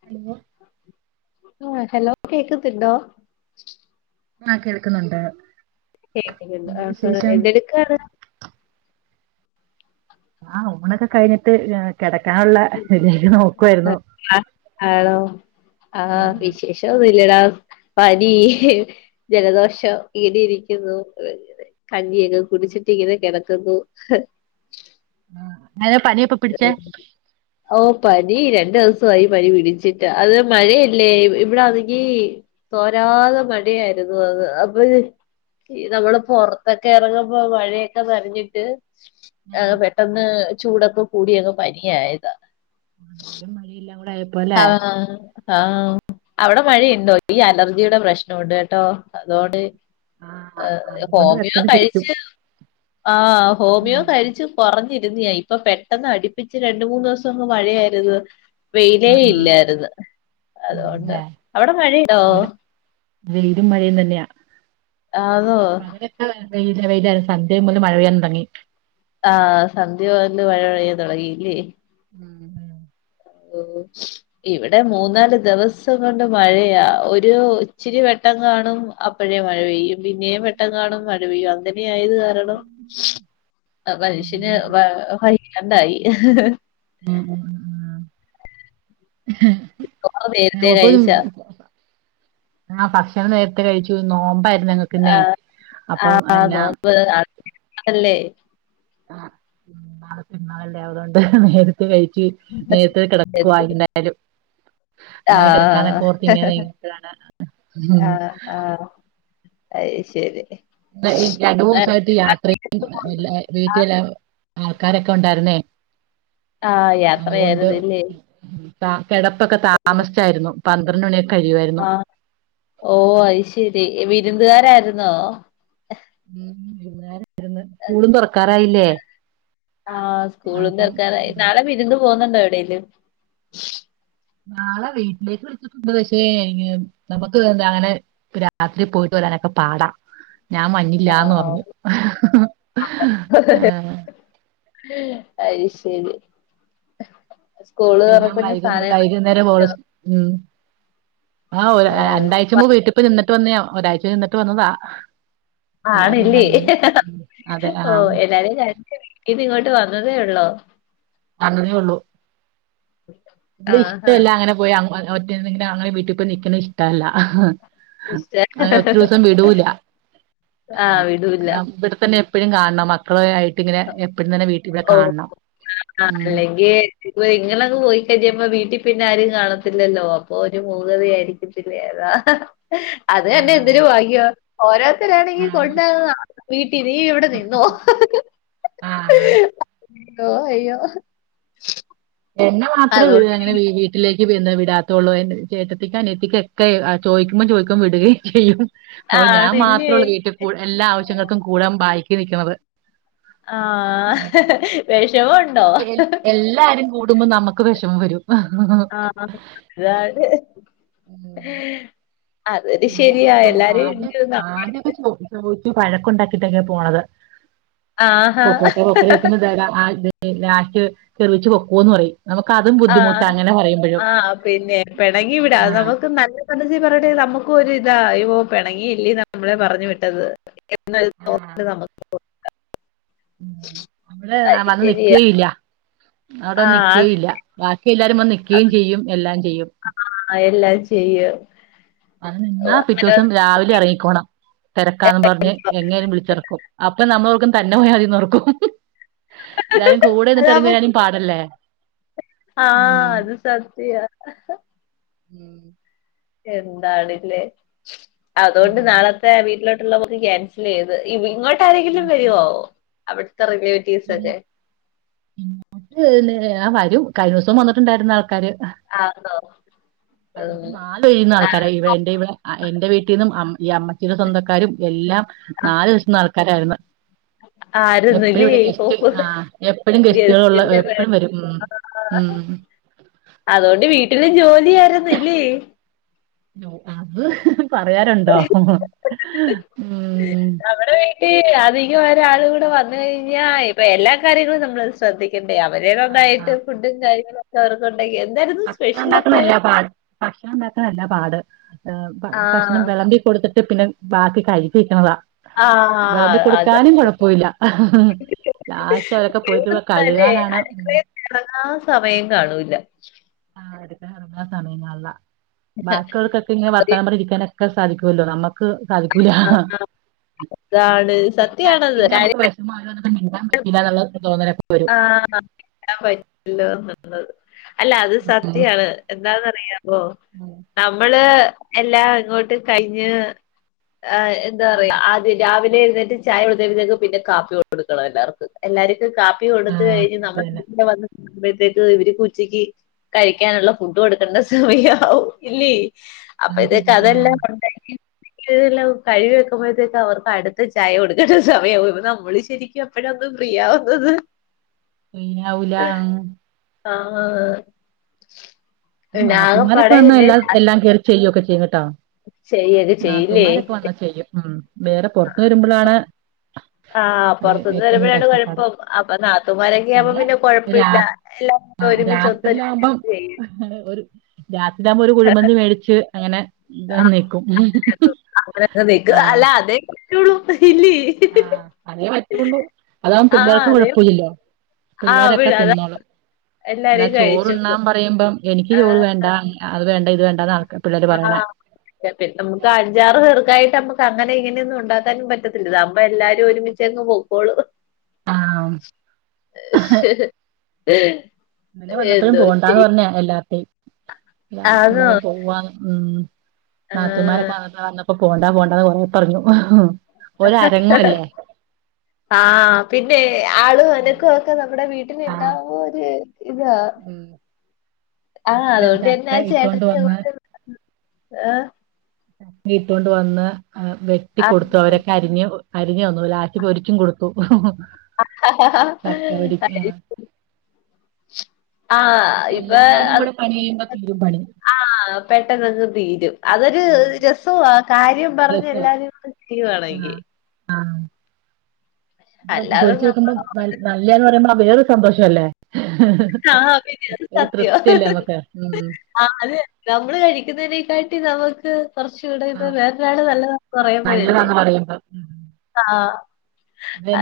[unintelligible] ആഹ് hello കേക്ക്ന്ന്ണ്ടോ? ആഹ് കേൾക്കുന്നുണ്ട്. കേക്കുന്നുണ്ട്. എന്നാ ആഹ് വിശേഷം എന്തെടുക്കാണ്? ആഹ് ഊണൊക്കെ കഴിഞ്ഞിട്ട് കിടക്കാനുള്ള ഇത് നോക്കുവായിരുന്നു ആഹ് ഹലോ ആ ആഹ് വിശേഷം ഒന്നുല്ലെടാ പനി ജലദോഷം ഈടിയിരിക്കുന്നു കഞ്ഞിയൊക്കെ കുടിച്ചിട്ടിങ്ങനെ കെടക്കുന്നു ആ പണിയപ്പൊ ഓ പനി രണ്ട് ദിസമായി പനി പിടിച്ചിട്ട് അത് മഴയല്ലേ ഇവിടാണെങ്കി തോരാതെ മഴയായിരുന്നു അത് അപ്പൊ ഈ നമ്മള് പൊറത്തൊക്കെ എറങ്ങുമ്പ മഴയൊക്കെ നനഞ്ഞിട്ട് ആ അഹ് പെട്ടെന്ന് ചൂടൊക്കെ കൂടിയപ്പൊ പനിയായതാ ചൂടായെപ്പിന്നെ ആതന്നെ ആഹ് അവിടെ മഴയുണ്ടോ ഈ അലർജിയുടെ പ്രശ്നംണ്ട് കേട്ടോ അതോണ്ട് ആ അതുകൊണ്ട് ഹോമിയോ പെട്ടെന്ന് പിടിക്കും കഴിച്ചു ആ ഹോമിയോ ഉം കഴിച്ചു കൊറഞ്ഞിരുന്നയാ ഇപ്പൊ പെട്ടെന്ന് അടിപ്പിച്ച് രണ്ട് മൂന്ന് ദുസം അങ്ങ് മഴയായിരുന്നു വെയിലേ ആ ആ ഇല്ലായിരുന്നു അതുകൊണ്ട് അതെല്ലേ അവിടെ മഴിണ്ടോ ഇവിടെ വെയിലും മഴയും തന്നെയാ ആന്നോ ആഹ് വയില വെയിലായിരുന്നു സന്ധ്യ മുതലെ മഴ പെയ്യാൻ തുടങ്ങി ആഹ് സന്ധ്യ മുതലേ മഴ പെയ്യാന് തുടങ്ങിയല്ലേ ഇവിടെ മൂന്നാല് ദിവസം കൊണ്ട് മഴയാ ഒരു ഇച്ചിരി വെട്ടം കാണും അപ്പൊ അപ്പോഴേ മഴ പെയ്യും പിന്നെയും വെട്ടം കാണും മഴ പെയ്യും അങ്ങനെയായത് കാരണം അതെല്ലേ ഉം മനുഷ്യന് അല്ലേ? വയ്യ വയ്യാണ്ടായി ചോറ് നേരത്തെ കഴിച്ച [unintelligible] ആഹ് ഭക്ഷണം നേരത്തെ കഴിച്ചു നോമ്പായിരുന്നല്ലോ ന്നേ അപ്പം ആ അയിനാ നോമ്പ് അടക്കല്ലേ ആഹ് നാളെ പെരുന്നാളല്ലേ ആതൊണ്ട് നേരത്തെ കഴിച്ച് നേരത്ത് നേരത്തെ. കിടക്കുവായിന്തായാലും ആ അങ്ങനെ കിടക്കാനൊക്കെ ഓർത്ത് ഇങ്ങനെ നിങ്ങാണ് ആഹ് ആഹ് ശ്ശെരി രണ്ടു മൂന്നു ദീസയിട്ട് യാത്രല്ല വീട്ടിലെല്ലാരു ആൾക്കാരൊക്കെ ഉണ്ടായിരുന്നേ ആഹ് യാത്രയായിരുന്നല്ലേ ആഹ് കെടപ്പൊക്കെ താമസിച്ചായിരുന്നു പന്ത്രണ്ട് മണിയൊക്കെ കഴിയുവായിരുന്നു ആ ഓ ഐശ്ശേരി വിരുന്നുകാരായിരുന്നോ സ്കൂളും തൊറക്കാരായില്ലേ ആഹ് സ്കൂളും തൊറക്കാറായി നാളെ വിരുന്ന് പോന്നുണ്ടോ എവിടേലും നാളെ വീട്ടിലേക്ക് വിളിച്ചിട്ടുണ്ട് പക്ഷേ നമുക്ക് എന്താ അങ്ങനെ രാത്രി പോയിട്ട് വരാനൊക്കെ പാടാ ഞാൻ ആ വന്നില്ലന്ന് പറഞ്ഞു ഏഹ് ഐശ്ശെരി സ്കൂള് തൊറ പിന്നെ സാന യ്ക്കുന്നേരംപോകൊള്ളൂ സ് ഉം ആഹ് ഒരു രണ്ടായ്ചമ്പോ വിട്ട് ഇപ്പൊ നിന്നിട്ട് വന്നെയ ഒരാഴ്ച നിന്നട്ട് വന്നതാ. എല്ലാരും ആണില്ലേ കണ്ട് ഉം അതെ ആ ഓഹ് എല്ലാരെയും കണ്ടു ഇത് ഇങ്ങോട്ട് വന്നതേ ഒള്ളോ? വന്നതെയൊള്ളൂ പൊയ്ക്ക ഇ ഇഷ്ടല്ല അങ്ങനെ പോയി ഒറ്റെങ്കില അങ്ങനെ വീട്ടി പോയി നിക്കുന്നെഇഷ്ടല്ല ആഹ് ഇഷ്ട അയിന് ഒത്തിരി ദിവസം വിടൂല ആ വിടൂല. ന്നാഇവിടെത്തന്നെ എ പ്പഴും കാണണം മക്കളെ ആയിട്ട്ങ്ങനെ എപ്പഴും തന്നെ വീട്ടിവ്ടെ കാണം. ആഹ് അല്ലെങ്കി ഏഹ് ഇങ്ങളങ് പോയി കഴിഞ്ഞപ വീട്ടി പിന്നെ ആരും കാണത്തില്ലല്ലോ അപ്പൊ ഒരു മൂകത ആയിരിക്കും. [unintelligible] അത് തന്നെ എന്തൊരു ആഹ് വാഗ്യവാ ഓരോര്ത്തരാണെങ്കി ആഹ് കൊണ്ടന്ന വീട്ടിനീവിടെ നിന്നോ ആഹ് ഓഹ് അയ്യോ എന്നെ മാത്രേ വി അതുകൊണ്ട് അങ്ങനെ വീ വീ വീട്ടിലേക്ക് വിന്ത വിടാത്തുള്ളൂ എന്റെ ചേട്ടത്തിക്ക് അനിയത്തിക്കെക്കെ ചോയിക്കുമ്പോ ചോയ്ക്കുമ്പോ വിടുകയും ചെയ്യും. അപ്പ ഞാൻ ആണില്ലേ മാത്രൊള്ളൂ വീട്ടിപൊ എല്ലാ ആവശ്യങ്ങൾക്കും കൂടാൻ ബായ്ക്കി നിക്ക്ണത്. ആഹ് വെഷമൊണ്ടോ? അപ്പൊ എ എല്ലാരും കൂടുമ്പോ നമക്ക് വെഷമം വരും. ആഹ്, അതായത് ഉം പിന്നെ ചോ ആദ്യ ഉണ്ട് ന ആദ്യൊക്കെ ചോദി ചോയ്ച്ചു വഴക്ക് ഉണ്ടാക്കിട്ടൊക്കെ പോണത് ആഹാ പ്പൊകോട്ടെ പൊക്കോ കൊക്കറെക്കുമ്പ തരാ ആഹ് ലാസ്റ്റ് ചെറിച്ച് പൊക്കോന്ന് പറയും നമുക്ക് അതും ബുദ്ധിമുട്ടാ ആഹ് അങ്ങനെ പറയുമ്പോഴും ആഹ് പിന്നെ പെണങ്ങി വിടാ അത് ആഹ് നമുക്ക് നല്ല സത്യത്തി പറയട്ടെ നമുക്കൊരു ഇത അയ്യോ പെണങ്ങിയില്ലേ നമ്മളെ പറഞ്ഞു വിട്ടത് എന്നൽ ആഹ് തോണ്ട് നമുക്ക് കൊട്ക്ക ഉം നമ്മള് അത് വന്ന് ശരിയാ നികേയില്ല്യ അവിട ആഹ് നിക്കേയില്ല ബാക്കി എല്ലാരും വന്ന്നിക്കേം ചെയ്യും എല്ലാം ചെയ്യും ആഹ് എല്ലാം ചെയ്യും. അന്ന് ഓ, നിന്നാ അങ്ങനെ പിറ്റോസം രാവിലെ ഇറങ്ങിക്കോണം തെരക്കാന്ന് പറഞ്ഞ് എങ്ങേനും വിളിച്ചെറക്കും അപ്പൊ നമ്മ ഓർക്കും തന്നെ പോയാതിന്നോർക്കും. എല്ലാരും കൂടെന്ന്ട്ട് അതാവുമ്പോ എറങ്ങ്യരാനും പാടല്ലേ? ആഹ് ഉം അത് സത്യാ ഉം എന്താണില്ലേ അതുകൊണ്ട് നാളത്തെ വീട്ടിലോട്ട് ഇള്ള പോക്ക് കേൻസലെയ്ത് ഇങ്ങോട്ടാരെങ്കിലും വരുവോ അവിടത്തെ റി ഉം ഉം ആഹ് വരും കഴിഞ്ഞുസം വന്നിട്ടുണ്ടായിര്ന്നു ആൾക്കാര് ആന്നോ കഴിഞ്ഞ ഉം ദിവസം നാല് വിരുന്ന് ആൾക്കാരായി എന്റെ ഇവളെ എന്റെ വീട്ടിന്നും അമ്മ ഈ അമ്മച്ചിയുടെ സ്വന്തക്കാരും എല്ലാം നാല് വശ്തിന്നൾക്കാരായ്രുന്നു. ആരുന്ന് ആ [unintelligible] എപ്പഴും ഗസ്റ്റുകളുള്ള എപ്പഴും വരും ഉം അതുകൊണ്ട് വീട്ടിലും ജോലി ആരുന്നില്ലേ? നോ അത് പറയാരുണ്ടോ ഉം ഏയ് അത് ഇയൊരാള് കൂടെ വന്ന് കഴിഞ്ഞാ ഇപ്പൊ എല്ലാ കാര്യങ്ങളും നമ്മൾ സ് ശ്രദ്ധിക്കെണ്ടേ അവരെ ആ നന്നായിട്ട് ഫുഡും കാര്യങ്ങളൊക്കെ അവർക്കുണ്ടെങ്കി എന്തായ്രുന്നു സ്പെഷ്യൽ ഒക്കെ. ഭക്ഷണംണ്ടാക്കനല്ല പാട് ഏഹ് ഭ ഭക്ഷണം ആഹ് വെളമ്പി കൊടുത്തിട്ട് പിന്നെ ബാക്കി കഴപ്പിക്കണതാ വെളമ്പി ആഹ് അതാ കൊടുക്കാനും കൊഴപ്പൂല്ല ലാസ്റ്റ് അവരൊക്കെ പോയിട്ടടെ കഴുകാനാണ് ഇറങ്ങാ സമയം കാണൂല്ല ആഹ് എടുക്ക അറഞ്ഞാ സമയങ്ങളല്ല ബാക്കിള്ളോർക്കൊക്കെ ങ്ങനെ ഒരു- വർത്താനം പറഞ്ഞിരിക്കാനൊക്കെ സാധിക്കൊല്ലോ നമ്മക്ക് സാധിക്കൂല്ല ഇതാണ് സത്യാണത് കാര്യ നമ്മ ആരു വന്നിട്ടും മിണ്ടാൻ പറ്റീല ന്ന്ള്ള തോന്നല് അപ്പ വരും ആഹ് മിണ്ടാൻ പറ്റില്ലാന്ന്ള്ളത് അല്ല അത് സത്യാണ് എന്താന്നറിയാ ബോ ഉം നമ്മള് എല്ലാം ഇങ്ങോട്ട് കയ്ഞ്ഞ് ആഹ് എന്താ ഉം റയാ അതി രാവിലെ എഴുന്നേറ്റ് ചായ ഒടുതെക്ക് പിന്നെ കാപ്പി കൊടുക്കണം എല്ലാർക്കും എല്ലാർക്കും കാപ്പി കൊടുത്ത് ആഹ് കഴിഞ്ഞ് അതന്നെ നമ്മൾ അത് തന്നെ, ഗ്രൂപ്പിൽ വന്ന് പഴത്തേക്ക് ഇവര് കുച്ചിക്ക് കഴിക്കാനുള്ള ഫുഡ് കൊടുക്കേണ്ട സമയാവും ഇല്ലേ അത് അപ്പൊതേക്ക് ശരിയാ ആഹ് അതെല്ലാം ഉണ്ടാക്കി ല്ല കഴിവി വെക്കുമ്പഴത്തേക്ക്‌ അവർക്കടുത്ത ചായ കൊടുക്കേണ്ട സമയാവും ഇപ്പ നമ്മള് ശരിക്കും പ്പഴാ ഒന്ന് ഫ്രീയാവുന്നത് പിയാവൂല ആഹ് പിന്നെ നാത്തൂമാരൊക്കെ ആകപ്പാടെ വന്ന എന്നെ എല്ലാം എല്ലാം കയറി ചെയ്യൊക്കെ ചെയ്യും കെട്ടോ ചെയ്യൊക്കെ ചെയ്യില്ലേ നാത്തൂമാരൊക്കെ വന്നാ ചെയ്യും ഉം വേറെ പൊറത്ത് വരുമ്പളാണ് ആഹ് പൊറത്തുന്ന് വരുമ്പഴാണ് കുഴപ്പം അപ്പൊ നാത്തൂമാരൊക്കെ ആവുമ്പം പിന്നെ രാ കൊഴപ്പില്ല എല്ലാ ഒരുമിച്ച് ഒത്തൊരുമിച്ച് രാത്രിലാകുമ്പം ചെയ്യും ഒരു രാത്രിയാവുമ്പോ ഒരു കുഴിമന്തി മേടിച്ച് അങ്ങനെ ഇത നിക്കും അങ്ങനൊക്കെ അങ്ങനൊക്കെ നിക്ക് ആഹ് അല്ല അതേ പറ്റുള്ളൂ ഇല്ലീ ആഹ് അതേ പറ്റുള്ളൂ അതാവുമ്പോ ആഹ് പിള്ളേർക്ക് അതേ കുഴപ്പല്ല്യല്ലോ ആഹ് പിള്ളേരക്കെ അവിടെ അതാ തിന്നോളും ല്ല എല്ലാരും ചോറ് കഴിച്ചോളും ണ്ണാൻ പറയുമ്പം എനിക്ക് ചോറ് വേണ്ട അത് വേണ്ട ഇത് വേണ്ട ഇആ പി നമുക്ക് അഞ്ചാറ് പേർക്കായിട്ട് മ്മക്ക് അങ്ങനി ഇങ്ങനി യൊന്നും ഉണ്ടാക്കാനും പറ്റത്തില്ലതാാവുമ്പോ എല്ലാരും ഒരുമി ചങ്ങ് പോക്കോളൂ ആഹ് ഇന്നലെ വന്നപ്പോഴും പോണ്ടാന്ന് പറഞ്ഞ എല്ലാതേം എല്ല ആന്നോ എല്ലാരും പോവ്വാന്ന് ഉം ആഹ് നാത്തൂമാരൊക്കെ വന്ന വന്നപ്പോ പോണ്ട പോണ്ടന്ന് കൊറേ പറഞ്ഞു ഒര രങ്ങു ല്ലേ ആഹ് പിന്നെ ആളും അനക്ക ഒക്കെ നമ്മടെ വീട്ടിലുണ്ടാവോ ഒര് ഇതാ ഉം ആ ചക്ക അതുകൊണ്ട് ന്നെ ചക്ക ആ ഇട്ടോണ്ട് ചേട്ടത്തി വന്ന് ങ്ങട് ആഹ് വീട്ടുകൊണ്ട് വന്ന് വെട്ടിക്കൊടുത്തു ആഹ് അവരൊക്കെ അരിഞ്ഞ് അരിഞ്ഞു തന്നു ലാസ്റ്റ് പൊരിച്ചും കൊടുത്തു അ ഹ ഹ ഹ ചക്ക ഹ പൊരിക്ക ഹ ആഹ് ഇപാ അത് ഇപണി ആഹ് പെട്ടെന്നങ്ങ് തീരും അതൊരു ആഹ് രസ് ഓഹ് കാര്യം പറഞ്ഞ് രസാ എല്ലാരെട്ത്തും ചെയ്യാണെങ്കി ആഹ് അല്ലാതെ പൊരിച്ചു നമ്മള് വെക്കുമ്പോംനൽ നല്ലന്ന് പറയുമ്പോ വേറൊരു സന്തോഷല്ലേ ആഹ് പിന്നെ അത് ഒരു സത്യവാ തൃപ്തിയല്ലേ നമ്മക്ക് ഉം ആഹ് അതെ നമ്മള് കഴിക്കുന്നതിനേക്കാട്ടി നമുക്ക് കുറച്ച് കൂടെ ആ, ഇത് വേറൊരാള് നല്ലത കൊറെ പേയല്ലേ നല്ലതാന്ന് പറയുമ്പോ ആഹ്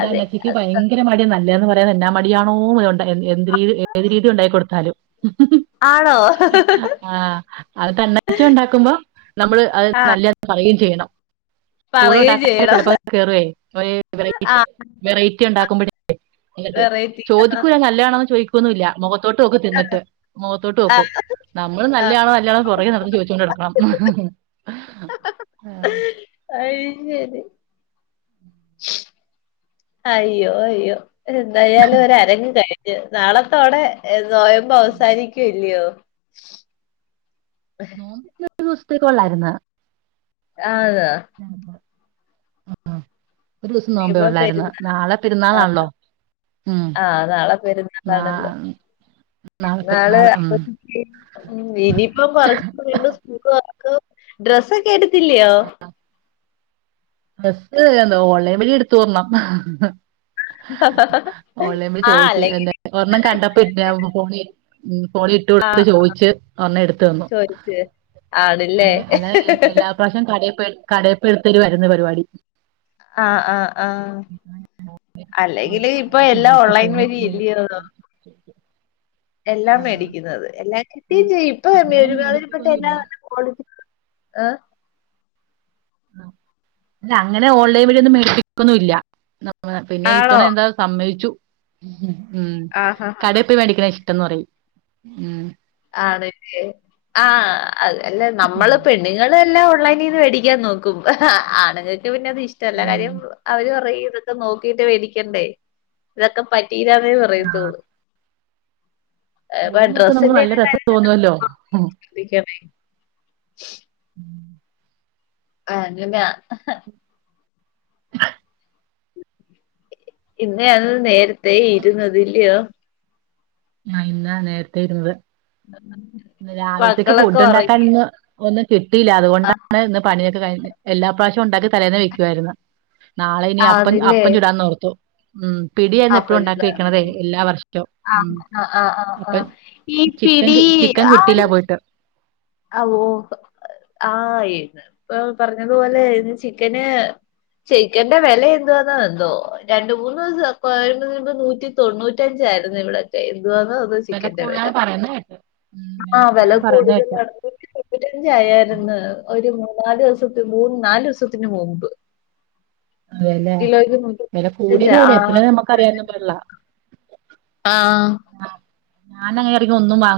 അതെ ഭയങ്ങി ഭങ്കര മടി നല്ലതന്ന് പറയാൻ എല്ലാ മടിയാണോ ണ്ട് എൻ എന്ത് എന്ത് രീതി ഉണ്ടാക്കി കൊടുത്താലും ആണോ ആ അത് തന്നാച്ച ഒണ്ടാക്കുമ്പോ നമ്മള് അത് ആഹ് നല്ലയാന്ന് പറയകയും ചെയ്യണം കൂടെ പറയുകയും ഉണ്ടാക്കാനക്കെ ചെയ്യണം ചെലപ്പക്കെ കേറുവേ വെറൈറ്റി ആഹ് വെറൈറ്റി ഇണ്ടാക്കുമ്പോഴേ എന്നട്ട് വെറൈറ്റി ആഹ് ചോദിക്കൂല നല്ലയാണോന്ന് ചോദിക്കൊന്നുയില്ല മൊഖ ത്തോട്ട് നോക്കും തിന്നിട്ട് മൊഖത്തോട്ട് നോക്കും ആഹ് നമ്മള് ആഹ് നല്ലയാണോ നല്ലയാണോ പോറേ നടന്ന് ചോദിച്ചോണ്ട് നടക്കണം അയ്ശരി അയ്യോ അയ്യോ എന്തായാലും ഒരരങ്ങി കഴി നാളത്തോടെ ഏ നോയമ്പ് അവസാനിക്കൂല്ലിയോ നോമ്പ് ഒരുസത്തേക്ക് ഒള്ളായിരുന്ന ആ തെ ആ ആ ഒരുസം നോമ്പേ ഇനിയിപ്പോ ഒള്ളായിരുന്നു നാളെ പെരുന്നാളാണല്ലോ ഉം ആ നാളെ നാ പെരുന്നാളാണല്ലോ നാളെ പെരുന്നാള് ഉം ഇനിയിപ്പം [unintelligible] വീണ്ടും ഡ്രസ്സെക്കെ എടുത്തില്ലയോ ഡ്രസ് എന്ത് ഓൺലൈൻ വഴി എടുത്തൊരെണ്ണം ഓൺലൈൻ വഴി ആഹ് ചോദിച്ച് അല്ലെങ്കില് എന്താ ഒരെണ്ണം കണ്ടപ്പ ഫോണി മ്മ് ഫോണിലിട്ട് കൊടുത്ത് ആഹ് ചോദിച്ച് ഒരെണ്ണം എടുത്തു തന്നു ചോദിച്ച് ആണില്ലേ ഇപ്രാവശ്യം കടെ പോയി കടെ പോയി എടുത്തു തരുവാരുന്ന് പരിപാടി ആ ആ ആ അല്ലെങ്കില് ഓൺലൈനിൽ ഇപ്പ കണ്ടപ്പോ എല്ലാം ചോദിച്ചു ഓൺലൈൻ ഫോണിൽ വഴി എല്ലയോ എല്ലാം മേടിക്കുന്നത് എല്ലാം കിട്ടു അങ്ങനെ ചെയ്യും ഇപ്പ അങ്ങനെ ഒരുമാതിരിപ്പെട്ട എല്ലാ മേടിപ്പിക്കൊന്നുമില്ല കോളേജ് ആ അല്ല അങ്ങനെ ഓൺലൈൻ വഴിയൊന്നും മേടിപ്പിക്കുന്നല്ല പിന്നെ ആണോ? ഇത്തവണ എന്താ സമ്മയിച്ചു മ്മ് ആഹാഹാ. കടെപ്പോയി മേടിക്കണ ഇഷ്ടംന്ന് പറയും മ്മ് ആണല്ലേ ആ അത് അല്ല നമ്മള് പെണ്ണുങ്ങളെല്ലാം ഓൺലൈനിന്ന് മേടിക്കാൻ നോക്കും ആണുങ്ങ പിന്നെ അത് ഇഷ്ടല്ല കാര്യം ഉം അവര് പറയും ഇതൊക്കെ നോക്കിട്ട് വേടിക്കണ്ടേ ഇതൊക്കെ പറ്റിയിരാന്നെ പറയത്തോള്ളൂ ഫോണ് നോക്കുമ്പോ നമുക്ക് നല്ല രസം കാര്യത്തിൽ തോന്നുവല്ലോ [unintelligible] ആ അങ്ങന ഇന്നേ അത് നേരത്തെേ ഇരുന്നത് ഇല്ലിയോ ആ ഇന്നാ നേരത്തെ ഇരുന്നത് രാവിലത്തേക്ക് മക്കളൊക്കെ ഫുഡുണ്ടാക്കാൻ ഒറങ്ങി. ഇന്ന് ഒന്നും കിട്ടിയില്ല ആഹ് അതുകൊണ്ടാണ് ഇന്ന് പണിയൊക്കെ കഴിഞ്ഞ് എല്ലാ പ്രാവശ്യവുണ്ടാക്കി തലേന്നെ വെക്കുവായിരുന്ന് നാളെ ഇനി അപ്പം ആന്നില്ലേ? അപ്പം ചൂടാന്നോർത്തു മ്മ് പിടിയാണേ എപ്പഴും അപ്പഴും ഉണ്ടാക്കി വെക്കണതേ എല്ലാ വർഷവും ആഹ് മ്മ് ആഹ് ആഹ് അപ്പം ആഹ്. ഈ പിടി [unintelligible] കിട്ടില്ല പോ ഔ ആ ഇതിപ്പം പറഞ്ഞതുപോലെ ഇന്ന് ചിക്കന് ചിക്കൻ്റെ വെല എന്തുവാന്നോയെന്തോ രണ്ട് മൂന്നുസം [unintelligible] നൂറ്റി തൊണ്ണൂറ്റഞ്ചായിരുന്നു ഇവിടക്കെ എന്തുവാന്നോ വെല കൂടുതലാന്ന് പറയുന്ന കേട്ട് ഉം ആ വില വെല കൂടുതലാന്ന് പറയുന്ന കേട്ട് കൂടുതലാണ് ഇവിടെ ഉം അഞ്ചായായിരുന്ന് ഒരു മൂന്നാലുസത്തി മൂന്ന് നാലുസത്തിന് മുമ്പ് അതെല്ലേ കിലോയ്ക്ക് നൂറ്റി വെല തൊണ്ണൂറ്റഞ്ച് കൂടിയെന്ന് പറഞ്ഞ് എത്ര ആഹ് നമ്മക്കറിയാൻ പാടില്ല ആഹ് ഞാനങ്ങേർക്ക് ഒന്നും വാ